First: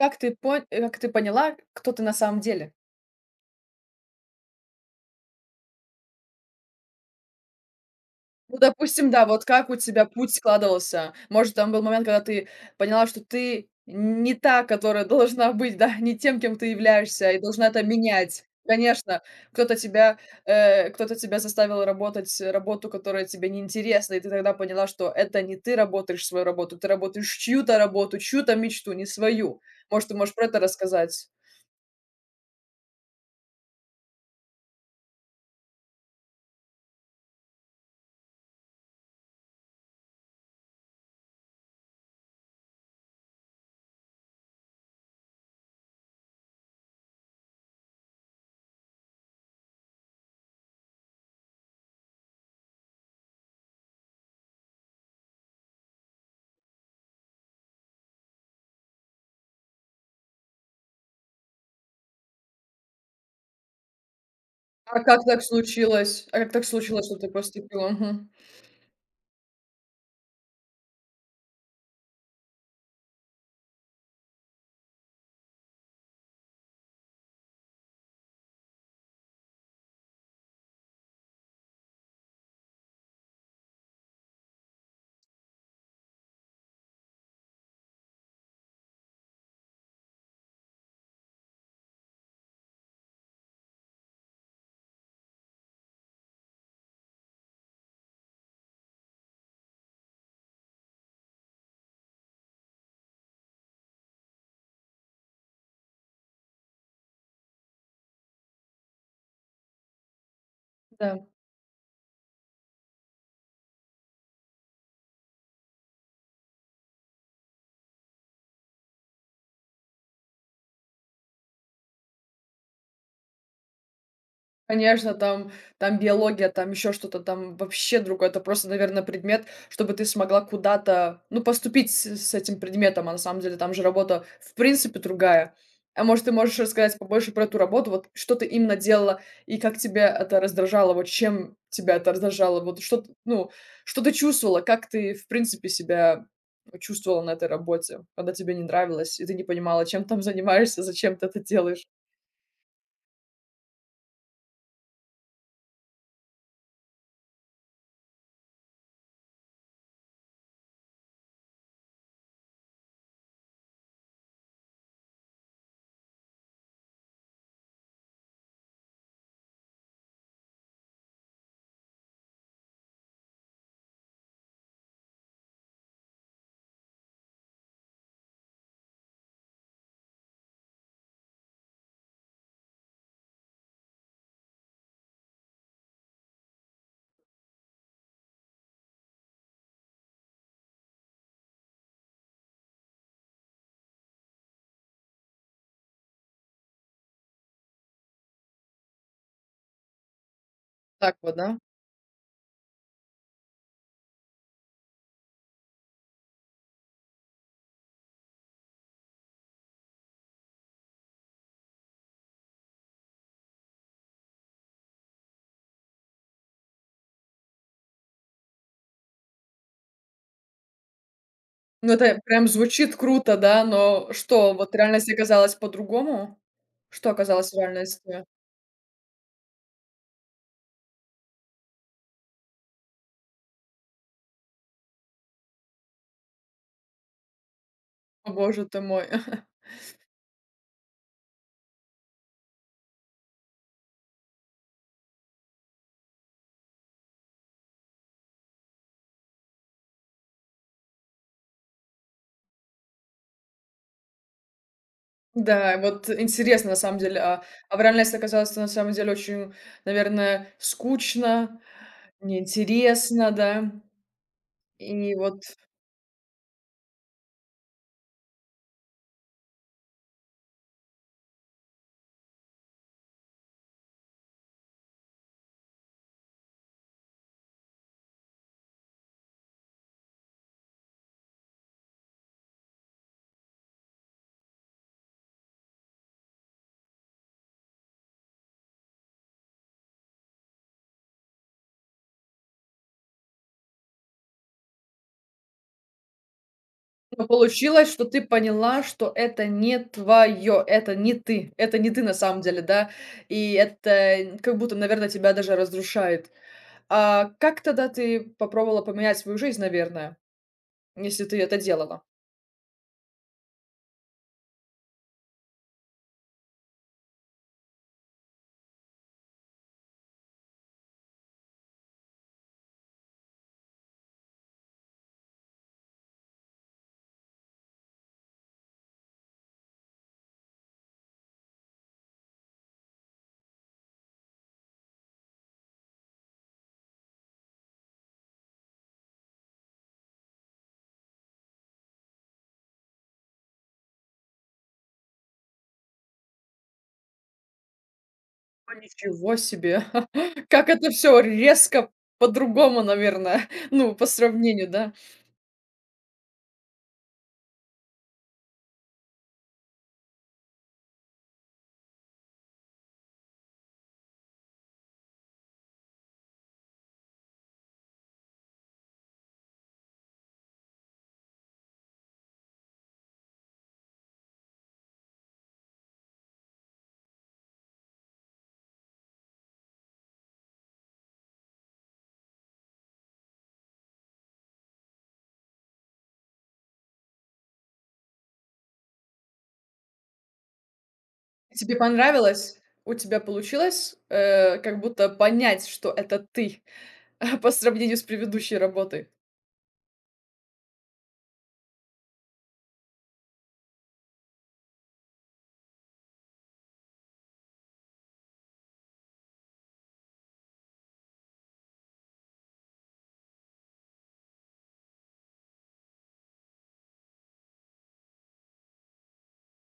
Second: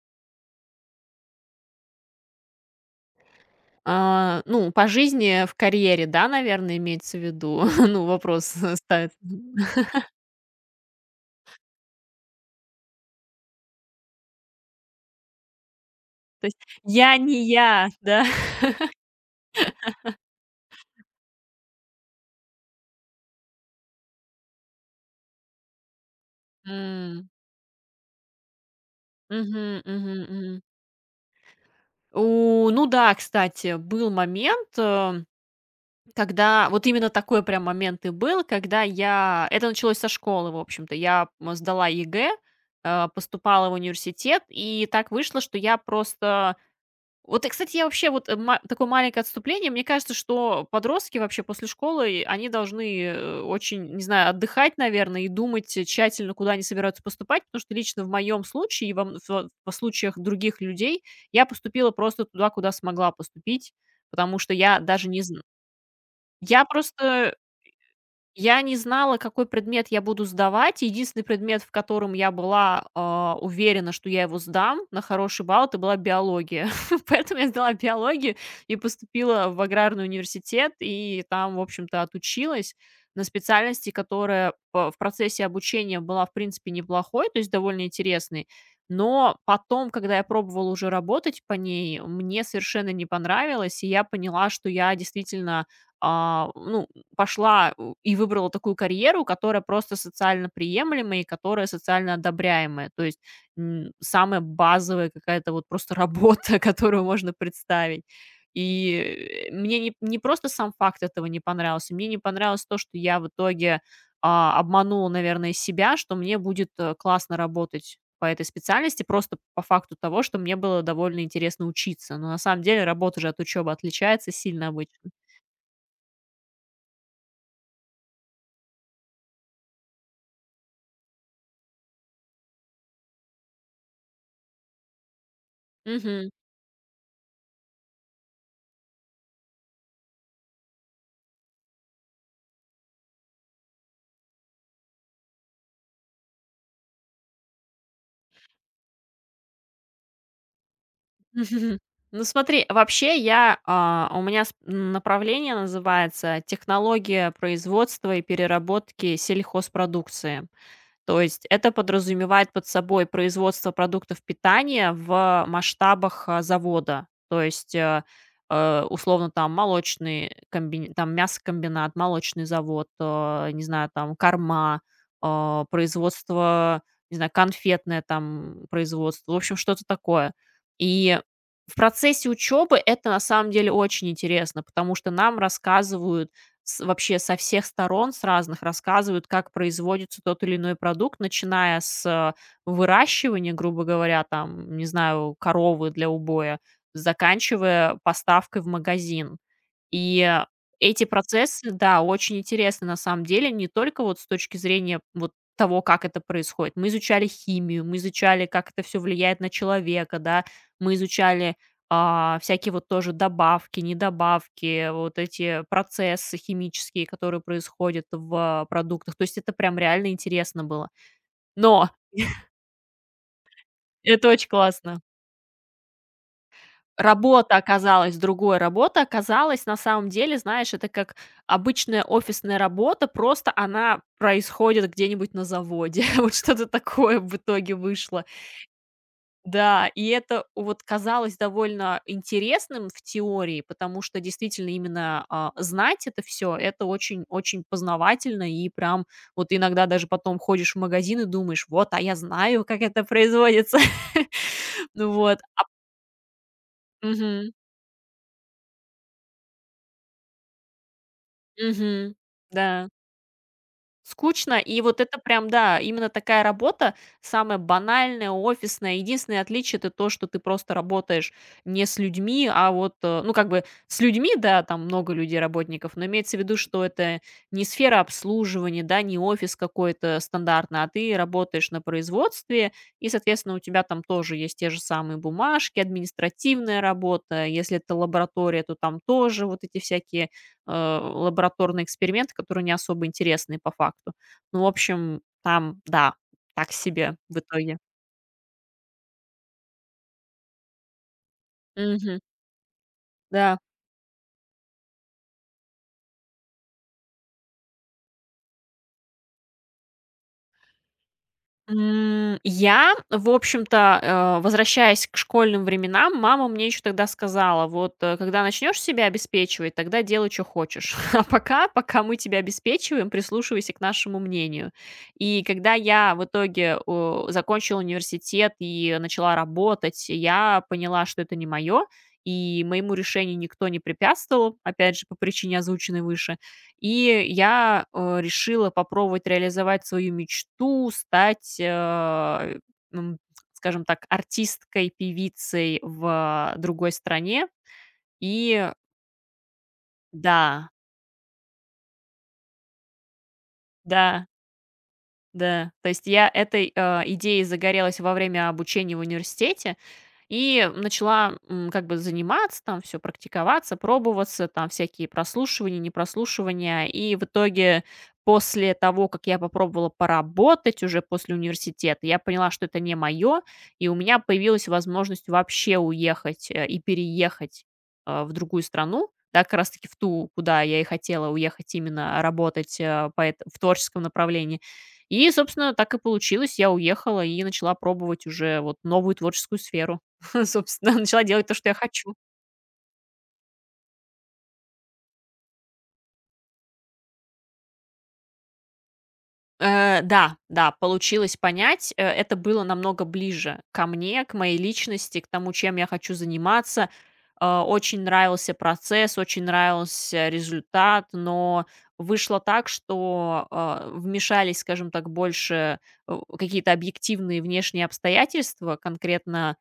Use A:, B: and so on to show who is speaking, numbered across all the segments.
A: Как ты как ты поняла, кто ты на самом деле?
B: А, ну, по жизни, в карьере, да, наверное, имеется в виду? Ну, вопрос,
A: Ну, допустим,
B: ставит.
A: да, вот как у тебя путь складывался? Может, там был момент, когда ты поняла, что ты не та, которая должна быть, да, не тем, кем ты
B: Я
A: являешься, и
B: не
A: должна это
B: я, да.
A: менять. Конечно, кто-то тебя, кто-то тебя заставил работать работу, которая тебе неинтересна, и ты тогда поняла, что это не ты работаешь свою работу, ты
B: М.
A: работаешь чью-то работу, чью-то мечту, не свою.
B: Мгм,
A: Может, ты
B: мгм,
A: можешь про
B: мгм.
A: это рассказать?
B: Ну да, кстати, был момент, когда вот именно такой прям момент и был, когда я это началось со школы, в общем-то. Я, сдала ЕГЭ, поступала в университет, и так вышло, что я просто. Вот, и, кстати, я вообще вот, э, ма такое маленькое отступление. Мне кажется, что подростки вообще после школы, и они должны, очень, не знаю, отдыхать, наверное, и думать, тщательно, куда они собираются поступать. Потому что лично в моем случае и во мн фо во случаях других людей я поступила просто туда, куда смогла поступить, потому что я
A: А
B: даже не
A: как так
B: знаю,
A: случилось? А как так
B: я
A: случилось, что ты
B: просто
A: поступила? Мгм.
B: я не знала, какой предмет я буду сдавать. Единственный предмет, в котором я была, уверена, что я его сдам на хороший балл, это была биология. Поэтому я сдала биологию и поступила в аграрный университет, и там, в общем-то, отучилась на специальности, которая в процессе обучения была, в принципе, неплохой, то есть довольно интересной. Но потом, когда я пробовала уже работать по ней, мне совершенно не понравилось, и я поняла, что я действительно, ну, пошла у и выбрала такую карьеру, которая просто социально приемлемая и которая социально одобряемая. То есть, самая базовая какая-то вот просто работа, которую можно представить. И, мне не просто сам факт
A: Да.
B: этого не понравился, мне не понравилось то, что я в итоге, обманула, наверное, себя, что мне будет, классно работать по этой специальности просто по факту того, что мне было довольно интересно учиться. Но на самом деле работа же от учебы отличается сильно обычно.
A: Конечно, там там биология, там еще что-то, там вообще другое. Это просто, наверное, предмет, чтобы ты смогла куда-то, ну, поступить с этим предметом, а на самом деле там же работа в принципе другая. А может,
B: Мгм.
A: ты можешь рассказать побольше про эту работу? Вот что ты именно делала и как тебя это раздражало? Вот чем тебя это раздражало? Вот что т ну, что ты чувствовала? Как ты, в принципе, себя чувствовала на этой работе, когда тебе не нравилось и ты не понимала, чем там занимаешься, зачем ты это
B: Мгм.
A: делаешь?
B: Ну смотри, вообще у меня направление называется технология производства и переработки сельхозпродукции. То есть это подразумевает под собой производство продуктов питания в масштабах, завода. То есть, условно, там молочный комбин там мясокомбинат, молочный завод, не знаю, там корма, производство, не знаю, конфетное там производство, в общем, что-то такое. И в процессе учебы это на самом деле очень интересно, потому что нам рассказывают с вообще со всех сторон, с разных рассказывают, как производится тот или иной продукт, начиная с, выращивания, грубо говоря, там, не знаю, коровы для убоя, заканчивая поставкой в магазин. И, эти
A: Так вот, да?
B: процессы, да, очень интересны на самом деле не только вот с точки зрения вот того, как это происходит. Мы изучали химию, мы изучали, как это все влияет на человека, да, мы изучали, всякие вот тоже добавки, недобавки, вот эти процессы химические, которые происходят в продуктах. То есть это прям реально интересно было. Но
A: Ну, это прям звучит круто, да, но
B: это очень
A: что, вот
B: классно.
A: реальность оказалась по-другому? Что оказалось в
B: Работа оказалась
A: реальности?
B: другой, работа оказалась на самом деле, знаешь, это как обычная офисная работа, просто она происходит где-нибудь на заводе. Вот что-то такое в итоге вышло.
A: О боже ты мой.
B: Да, и это вот казалось довольно интересным в теории, потому что действительно именно, знать это все, это очень очень познавательно, и прям вот иногда даже потом ходишь в магазин и думаешь: "Вот, а я знаю, как это производится". Ну вот.
A: Да, вот интересно на самом деле.
B: Мгм.
A: А в реальности оказалось на самом деле очень, наверное, скучно,
B: Мгм. Да.
A: неинтересно, да.
B: Скучно, и вот
A: И
B: это
A: вот,
B: прям, да, именно такая работа, самая банальная, офисная. Единственное отличие — это то, что ты просто работаешь не с людьми, а вот, ну, как бы с людьми, да, там много людей, работников, но имеется в виду, что это не сфера обслуживания, да, не офис какой-то стандартный, а ты работаешь на производстве, и, соответственно, у тебя там тоже есть те же самые бумажки, административная работа. Если это лаборатория, то там тоже вот эти всякие лабораторные эксперименты, которые не особо интересные по факту. Ну, в общем, там, да, так себе
A: но
B: в итоге.
A: получилось, что ты поняла, что это не твое, это не ты на
B: Мгм.
A: самом деле, да. И
B: Да.
A: это как будто, наверное, тебя даже разрушает. А как тогда ты попробовала поменять свою жизнь, наверное, если ты это делала?
B: Я, в общем-то, возвращаясь к школьным временам, мама мне еще тогда сказала: "Вот, когда начнешь себя обеспечивать, тогда делай, чё хочешь. А пока мы тебя обеспечиваем, прислушивайся к нашему мнению". И когда я в итоге, закончила университет и начала работать, я поняла, что это не мое, и моему решению никто не препятствовал, опять же, по причине, озвученной выше. И я, решила попробовать реализовать свою мечту, стать, м, скажем так, артисткой, певицей в другой стране. И
A: О, ничего себе! Как
B: да,
A: это все резко по-другому, наверное, ну, по
B: да,
A: сравнению, да?
B: да. То есть я этой, идеей загорелась во время обучения в университете. И начала, как бы заниматься, там все практиковаться, пробоваться, там всякие прослушивания, не прослушивания. И в итоге после того, как я попробовала поработать уже после университета, я поняла, что это не мое, и у меня появилась возможность вообще уехать, и переехать, в другую страну. Да, как раз таки в ту, куда я и хотела уехать именно работать, э, по эт в творческом направлении. И, собственно, так и получилось. Я уехала и начала пробовать уже вот новую творческую сферу. Собственно, начала делать то, что я
A: Тебе
B: хочу.
A: понравилось? У тебя получилось, как будто понять, что это ты, по сравнению с предыдущей работой?
B: Да, да, получилось понять. Это было намного ближе ко мне, к моей личности, к тому, чем я хочу заниматься. Очень нравился процесс, очень нравился результат, но вышло так, что вмешались, скажем так, больше какие-то объективные внешние обстоятельства, конкретно.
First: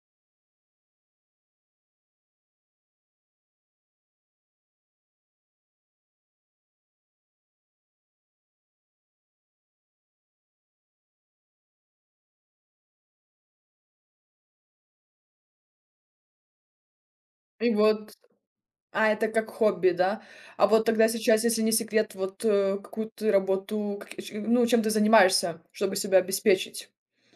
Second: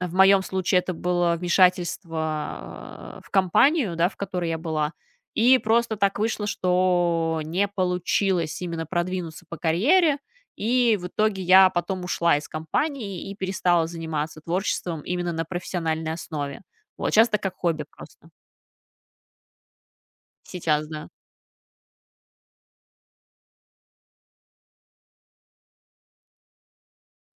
B: В моем случае это было вмешательство, в компанию, да, в которой я была. И просто так вышло, что не получилось именно продвинуться по карьере. И в итоге я потом ушла из компании и перестала заниматься творчеством именно на профессиональной основе. Вот, сейчас это как
A: И
B: хобби
A: вот,
B: просто.
A: а, это как хобби, да? А вот
B: Сейчас,
A: тогда
B: да.
A: сейчас, если не секрет, вот, какую ты работу, как ч ну, чем ты занимаешься, чтобы себя обеспечить?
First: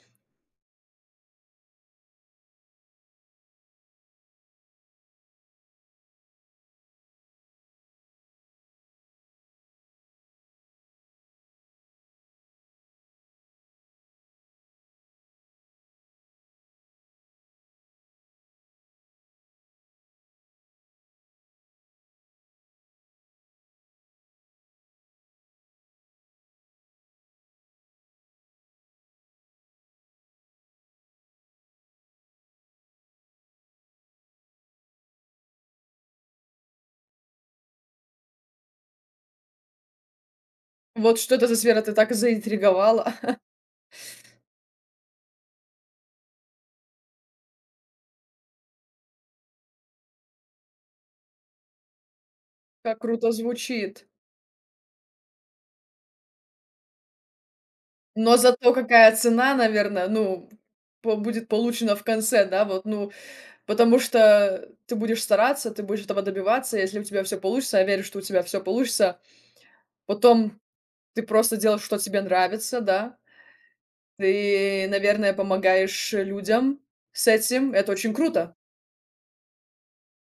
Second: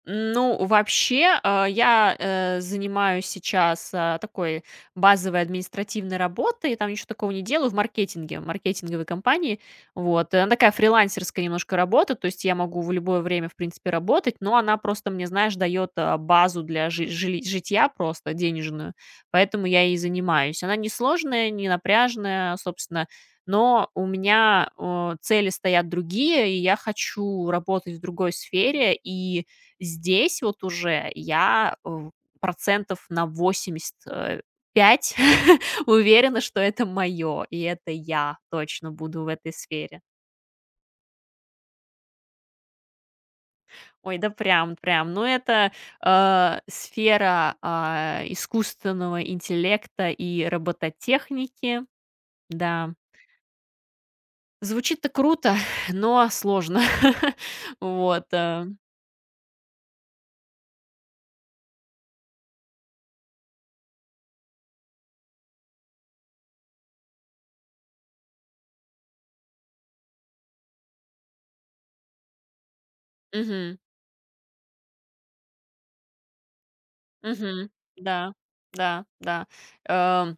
B: Ну, вообще, я, занимаюсь сейчас, такой базовой административной работой, там ничего такого не делаю, в маркетинге, в маркетинговой компании. Вот, она такая фрилансерская немножко работа, то есть я могу в любое время, в принципе, работать, но она просто мне, знаешь, дает, базу для жи жили житья просто денежную, поэтому я и занимаюсь. Она не сложная, не напряжная, собственно, но у меня, цели стоят другие, и я хочу работать в другой сфере, и здесь вот уже я, процентов на 80 5 уверена, что это моё, и это я точно буду в этой сфере.
A: Вот что это за сфера? Ты так заинтриговала.
B: Ой, да прям, прям. Ну, это, сфера, искусственного интеллекта и робототехники. Да.
A: Как круто звучит.
B: Звучит-то круто, но сложно. Вот,
A: Но
B: э.
A: зато какая цена, наверное, ну, по будет получена в конце, да, вот, ну, потому что ты будешь стараться, ты будешь этого добиваться. Если у тебя все получится, я верю, что у тебя все получится. Потом ты просто делаешь, что тебе нравится, да.
B: Мгм.
A: Ты, наверное, помогаешь людям с
B: Мгм.
A: этим. Это очень
B: Да.
A: круто.
B: Да, да. Эм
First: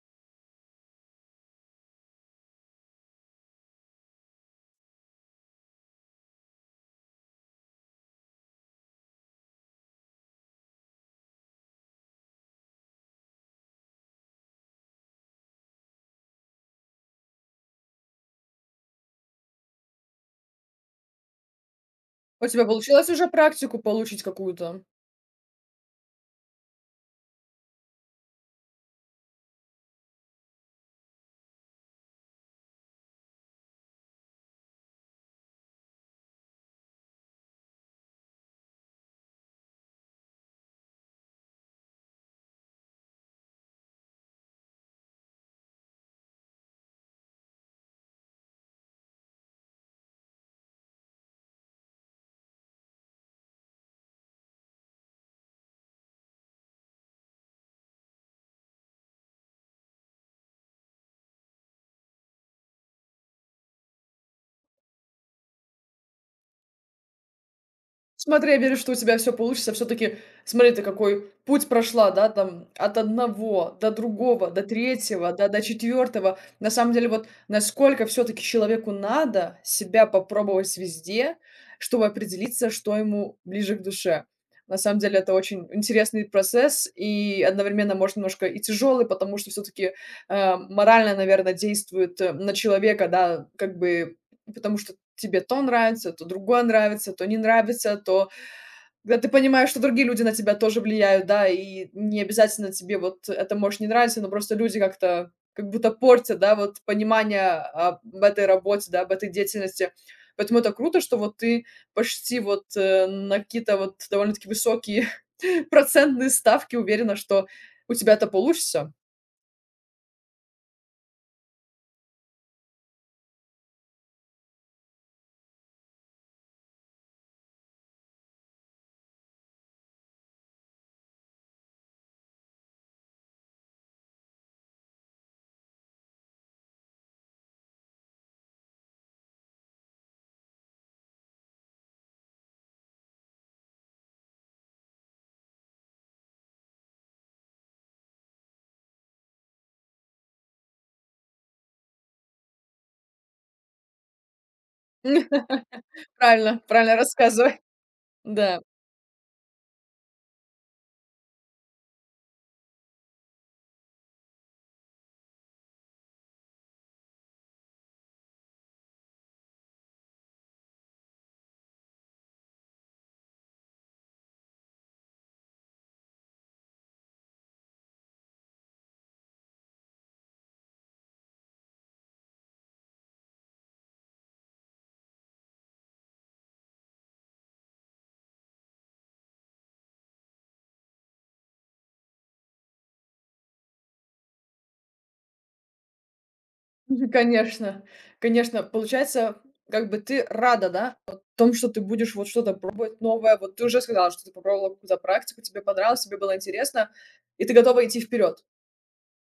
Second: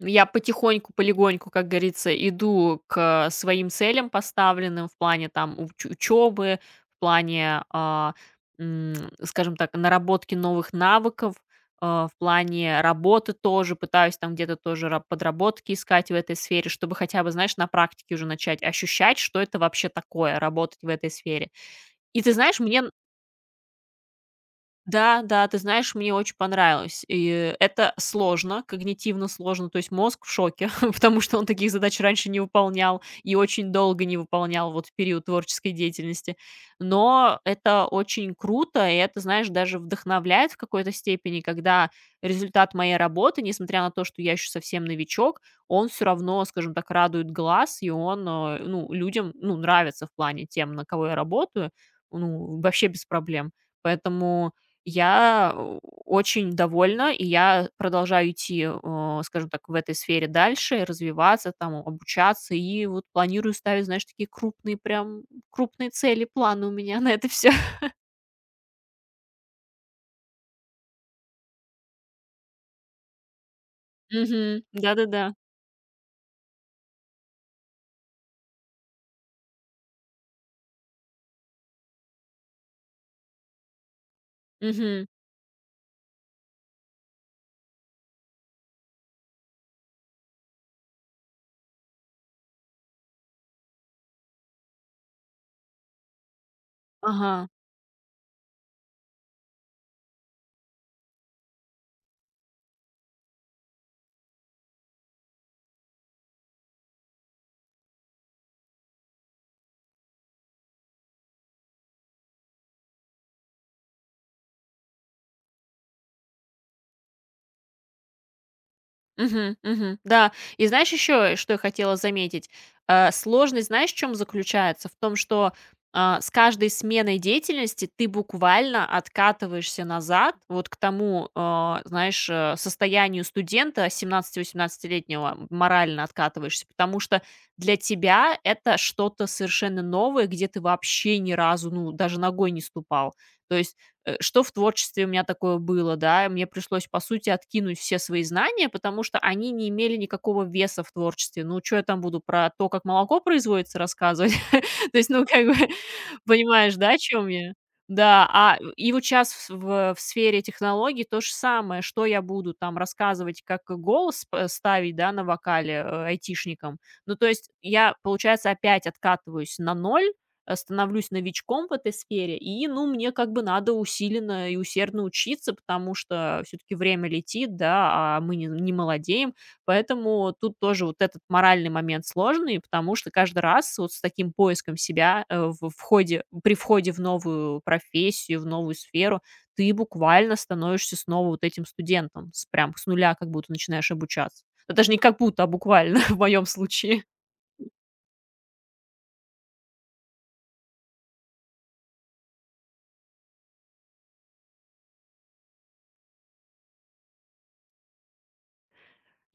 B: Я потихоньку, полегоньку, как говорится, иду к своим целям поставленным в плане там учебы, в плане, м, скажем так, наработки новых навыков, в плане работы тоже, пытаюсь там где-то тоже подработки искать в этой сфере, чтобы хотя бы, знаешь, на практике уже начать ощущать, что это вообще такое, работать в этой сфере. И ты
A: У
B: знаешь,
A: тебя
B: мне
A: получилось уже практику получить какую-то?
B: да, да, ты знаешь, мне очень понравилось. И это сложно, когнитивно сложно, то есть мозг в шоке, потому что он таких задач раньше не выполнял и очень долго не выполнял вот в период творческой деятельности. Но это очень круто, и это, знаешь, даже вдохновляет в какой-то степени, когда результат моей работы, несмотря на то, что я еще совсем новичок, он все равно, скажем так, радует глаз, и он, ну, людям ну, нравится в плане тем, на кого я работаю, ну, вообще без проблем. Поэтому я, очень довольна, и я продолжаю идти, скажем так, в этой сфере дальше, развиваться, там, обучаться. И вот планирую ставить, знаешь, такие крупные, прям крупные цели, планы у меня на это все.
A: Смотри, я верю, что у тебя все получится. Все таки смотри, ты какой путь прошла, да, там от одного до другого, до
B: Мгм.
A: третьего,
B: Да-да-да.
A: да, до четвертого. На самом деле, вот насколько все таки человеку надо себя попробовать везде, чтобы определиться, что ему ближе к душе. На самом
B: Мгм.
A: деле это очень интересный процесс и одновременно, может, немножко и тяжелый, потому что все таки морально, наверное, действует, на человека, да, как бы. Потому что тебе то нравится, то другое нравится, то не
B: Ага.
A: нравится, то когда ты понимаешь, что другие люди на тебя тоже влияют, да, и не обязательно тебе вот это может не нравиться, но просто люди как-то как будто портят, да, вот понимание об этой работе, да, об этой деятельности. Поэтому это круто, что вот ты почти вот на какие-то вот довольно-таки высокие процентные ставки уверена, что у тебя это получится.
B: Мгм, мгм. Да. И знаешь еще, что я хотела заметить? Сложность, знаешь, в чем заключается? В том, что, с каждой сменой деятельности ты буквально откатываешься назад вот к тому, знаешь, состоянию студента семнадцати-восемнадцатилетнего морально откатываешься, потому что для тебя это что-то совершенно новое, где ты вообще ни разу, ну, даже ногой не ступал. То есть что в творчестве у меня такое было, да, мне пришлось, по сути, откинуть все свои знания, потому что они не имели никакого веса в творчестве. Ну, что я там буду про то, как молоко производится, рассказывать? То есть, ну, как бы,
A: Правильно,
B: понимаешь, да,
A: правильно
B: о чем я?
A: рассказывай.
B: Да,
A: Да.
B: и вот сейчас в, сфере технологий то же самое, что я буду там рассказывать, как голос ставить, да, на вокале айтишникам. Ну, то есть я, получается, опять откатываюсь на ноль, становлюсь новичком в этой сфере, и, ну, мне как бы надо усиленно и усердно учиться, потому что все-таки время летит, да, а мы не молодеем, поэтому тут тоже вот этот моральный момент сложный, потому что каждый раз вот с таким поиском себя, в ходе, при входе в новую профессию, в новую сферу, ты буквально становишься снова вот этим студентом, прям с нуля как будто начинаешь обучаться. Да даже не как будто, а буквально в моем случае.
A: Ну конечно, конечно. Получается, как бы ты рада, да, о том, что ты будешь вот что-то пробовать новое. Вот ты уже сказала, что ты попробовала какую-то практику, тебе понравилось, тебе было интересно, и ты готова идти вперед.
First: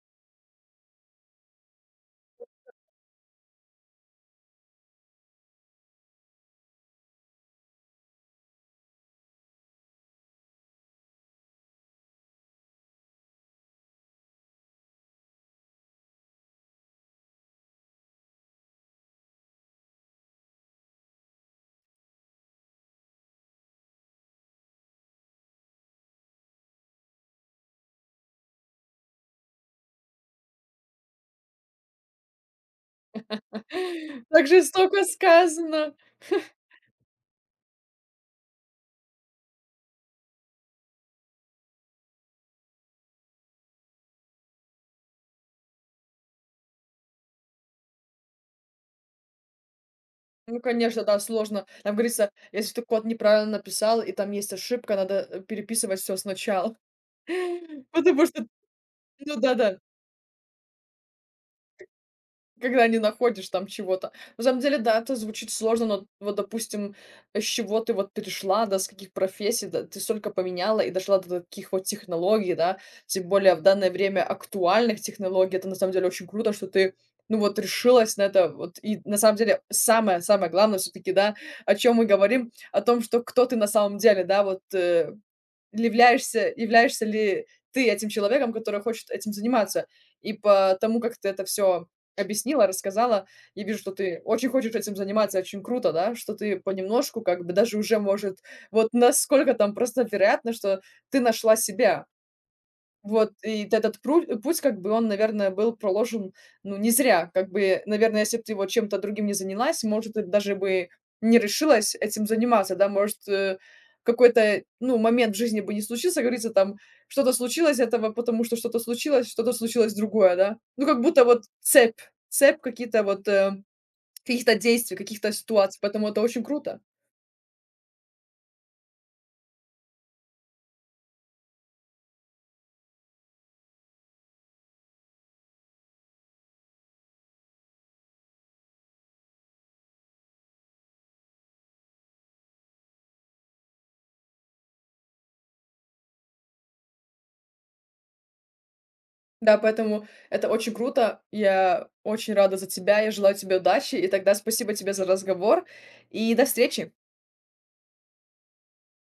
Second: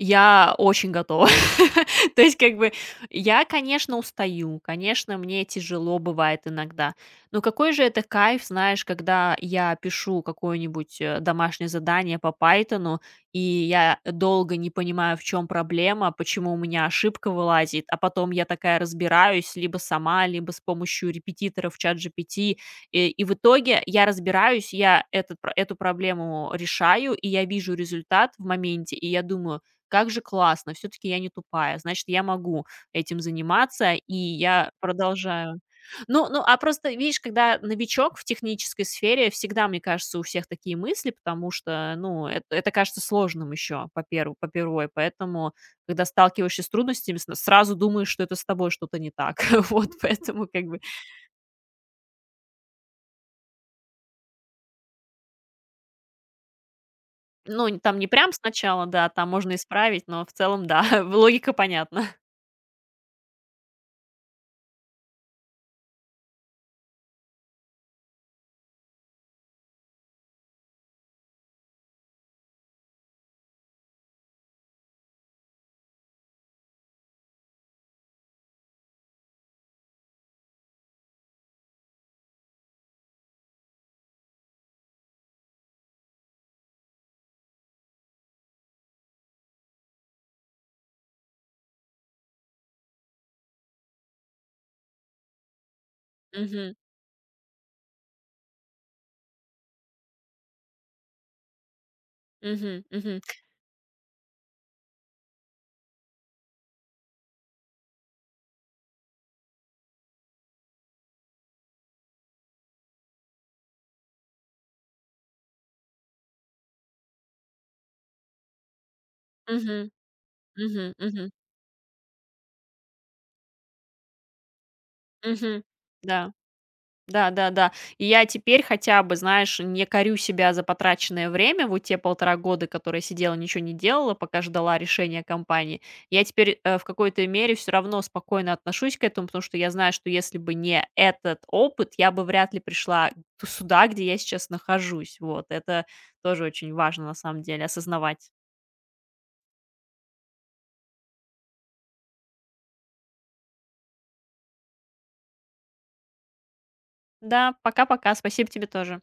B: Я очень готова. То есть, как бы, я, конечно, устаю, конечно, мне тяжело бывает иногда. Но какой же это кайф, знаешь, когда я пишу какое-нибудь домашнее задание по Пайтону, и я долго не понимаю, в чем проблема, почему у меня ошибка вылазит, а потом я такая разбираюсь либо сама, либо с помощью репетиторов чат GPT, и в итоге я разбираюсь, я эту проблему решаю, и я вижу результат в моменте, и я думаю, как же классно, все таки я не тупая, значит, я могу этим заниматься, и
A: Так
B: я
A: жестоко
B: продолжаю.
A: сказано.
B: Ну ну, а просто, видишь, когда новичок в технической сфере, всегда, мне кажется, у всех такие мысли, потому что, ну, эт это кажется сложным еще по первой, поэтому, когда сталкиваешься с трудностями, сн сразу думаешь, что это с тобой что-то не так. Вот, поэтому
A: Ну,
B: как бы,
A: конечно, да, сложно. Там говорится, если ты код неправильно написал, и там есть ошибка, надо переписывать все сначала.
B: ну, н там не
A: Потому
B: прям
A: что,
B: сначала, да, там
A: ну
B: можно
A: да-да.
B: исправить, но в целом, да, логика понятна.
A: Когда не находишь там чего-то. На самом деле, да, это звучит сложно, но вот, допустим, с чего ты вот перешла, да, с каких профессий, да, ты столько поменяла и дошла до таких вот технологий, да, тем более в данное время актуальных технологий. Это на самом деле очень круто, что ты, ну вот, решилась на это. Вот. И на самом деле самое-самое главное все-таки, да, о чем мы говорим, о том, что кто ты на самом деле, да, вот, являешься ли ты этим человеком, который хочет этим заниматься? И по тому, как ты это все объяснила, рассказала, я вижу, что ты очень хочешь этим заниматься, очень круто, да, что ты
B: Мгм,
A: понемножку, как бы даже уже, может, вот насколько там просто вероятно, что ты нашла себя.
B: мгм, мгм,
A: Вот, и т этот путь, как бы он, наверное, был проложен, ну, не зря. Как бы, наверное, если бы ты его чем-то другим не занялась, может, ты даже бы не решилась этим заниматься, да. Может, какой-то, ну, момент в жизни бы не случился, как говорится, там, что-то случилось этого, потому что что-то
B: мгм,
A: случилось другое, да. Ну,
B: мгм,
A: как будто
B: мгм.
A: вот цепь какие-то вот, каких-то действий, каких-то
B: Мгм.
A: ситуаций, поэтому это
B: Да,
A: очень круто.
B: да-да-да. И я теперь хотя бы, знаешь, не корю себя за потраченное время. Вот те полтора года, которые сидела, ничего не делала, пока ждала решения компании. Я теперь, в какой-то мере все равно спокойно отношусь к этому, потому что я знаю, что если бы не этот опыт, я бы вряд ли пришла т сюда, где я сейчас нахожусь. Вот это тоже очень важно на самом деле осознавать.
A: Да, поэтому это очень круто. Я очень рада за тебя. Я желаю тебе удачи. И тогда спасибо тебе за разговор. И до встречи.
B: Да, пока-пока. Спасибо тебе тоже.